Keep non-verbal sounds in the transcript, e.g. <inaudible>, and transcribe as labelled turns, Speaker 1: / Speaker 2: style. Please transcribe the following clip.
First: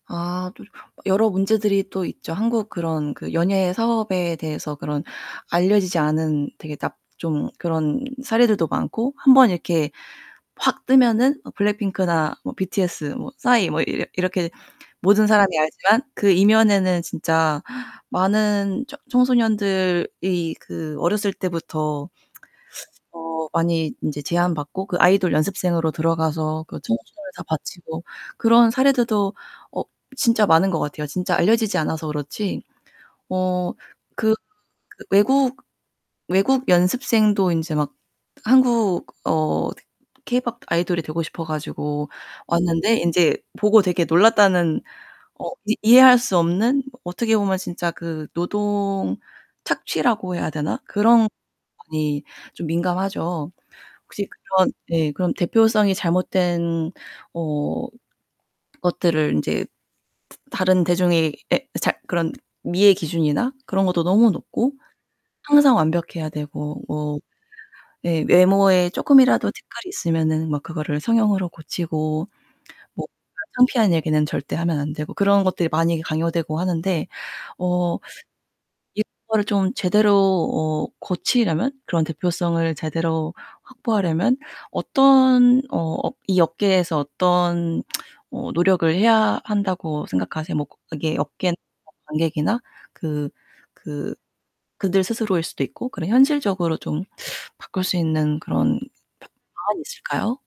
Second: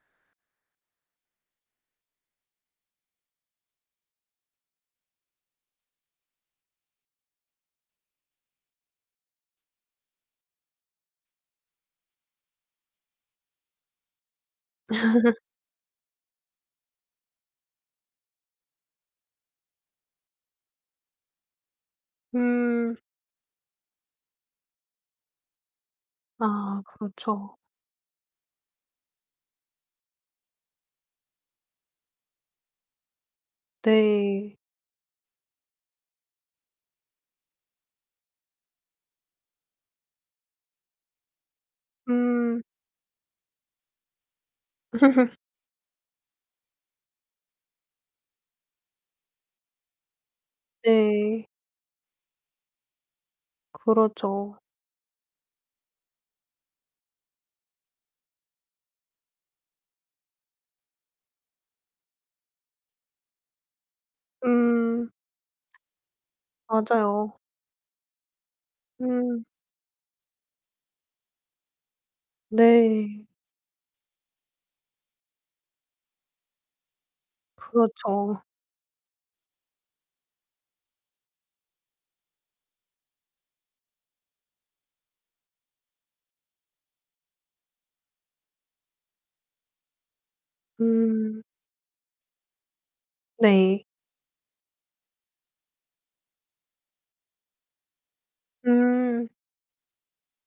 Speaker 1: 아 또 여러 문제들이 또 있죠. 한국 그런 그 연예 사업에 대해서 그런 알려지지 않은 되게 납 좀 그런 사례들도 많고 1 번 이렇게 확 뜨면은 어 블랙핑크나 뭐 BTS 뭐 싸이 뭐 이러 이렇게 모든
Speaker 2: <laughs>
Speaker 1: 사람이 알지만 그 이면에는 진짜 많은 처 청소년들이 그 어렸을 때부터
Speaker 2: 음.
Speaker 1: 어 많이 인제 제안받고 그 아이돌 연습생으로 들어가서 그
Speaker 2: 아
Speaker 1: 청춘을 다
Speaker 2: 그렇죠.
Speaker 1: 바치고 그런 사례들도 어 진짜 많은 것 같아요 진짜 알려지지 않아서 그렇지. 어 그
Speaker 2: 네.
Speaker 1: 그 외국 외국 연습생도 인제 막 한국 어 케이팝 아이돌이 되고 싶어 가지고
Speaker 2: 음.
Speaker 1: 왔는데 인제 보고 되게 놀랐다는
Speaker 2: <laughs>
Speaker 1: 어 이 이해할 수 없는 어떻게 보면 진짜 그 노동 착취라고 해야 되나 그런
Speaker 2: 네.
Speaker 1: 많이 좀 민감하죠. 혹시
Speaker 2: 그렇죠.
Speaker 1: 그런 예 그럼 대표성이 잘못된 어 것들을 인제 다른 대중의 에 잘 그런 미의 기준이나 그런 것도 너무 높고
Speaker 2: 음.
Speaker 1: 항상 완벽해야 되고 뭐
Speaker 2: 맞아요.
Speaker 1: 예 외모에
Speaker 2: 음.
Speaker 1: 쪼끔이라도 티끌이 있으면은 막 그거를 성형으로 고치고 뭐
Speaker 2: 네.
Speaker 1: 그런 창피한 얘기는 절대 하면 안되고 그런 것들이 많이 강요되고 하는데 어
Speaker 2: 그렇죠.
Speaker 1: 이거를 좀 제대로 어 고치려면 그런 대표성을 제대로 확보하려면 어떤 어 업 이 업계에서 어떤 <tsk> 어 노력을 해야 한다고 생각하세요? 뭐 그게
Speaker 2: 음.
Speaker 1: 업계나 뭐 관객이나 그
Speaker 2: 네.
Speaker 1: 그 그들 스스로일수도 있고 그런 현실적으로 좀 바꿀 수 있는 그런 브
Speaker 2: 음.
Speaker 1: 방안이 있을까요?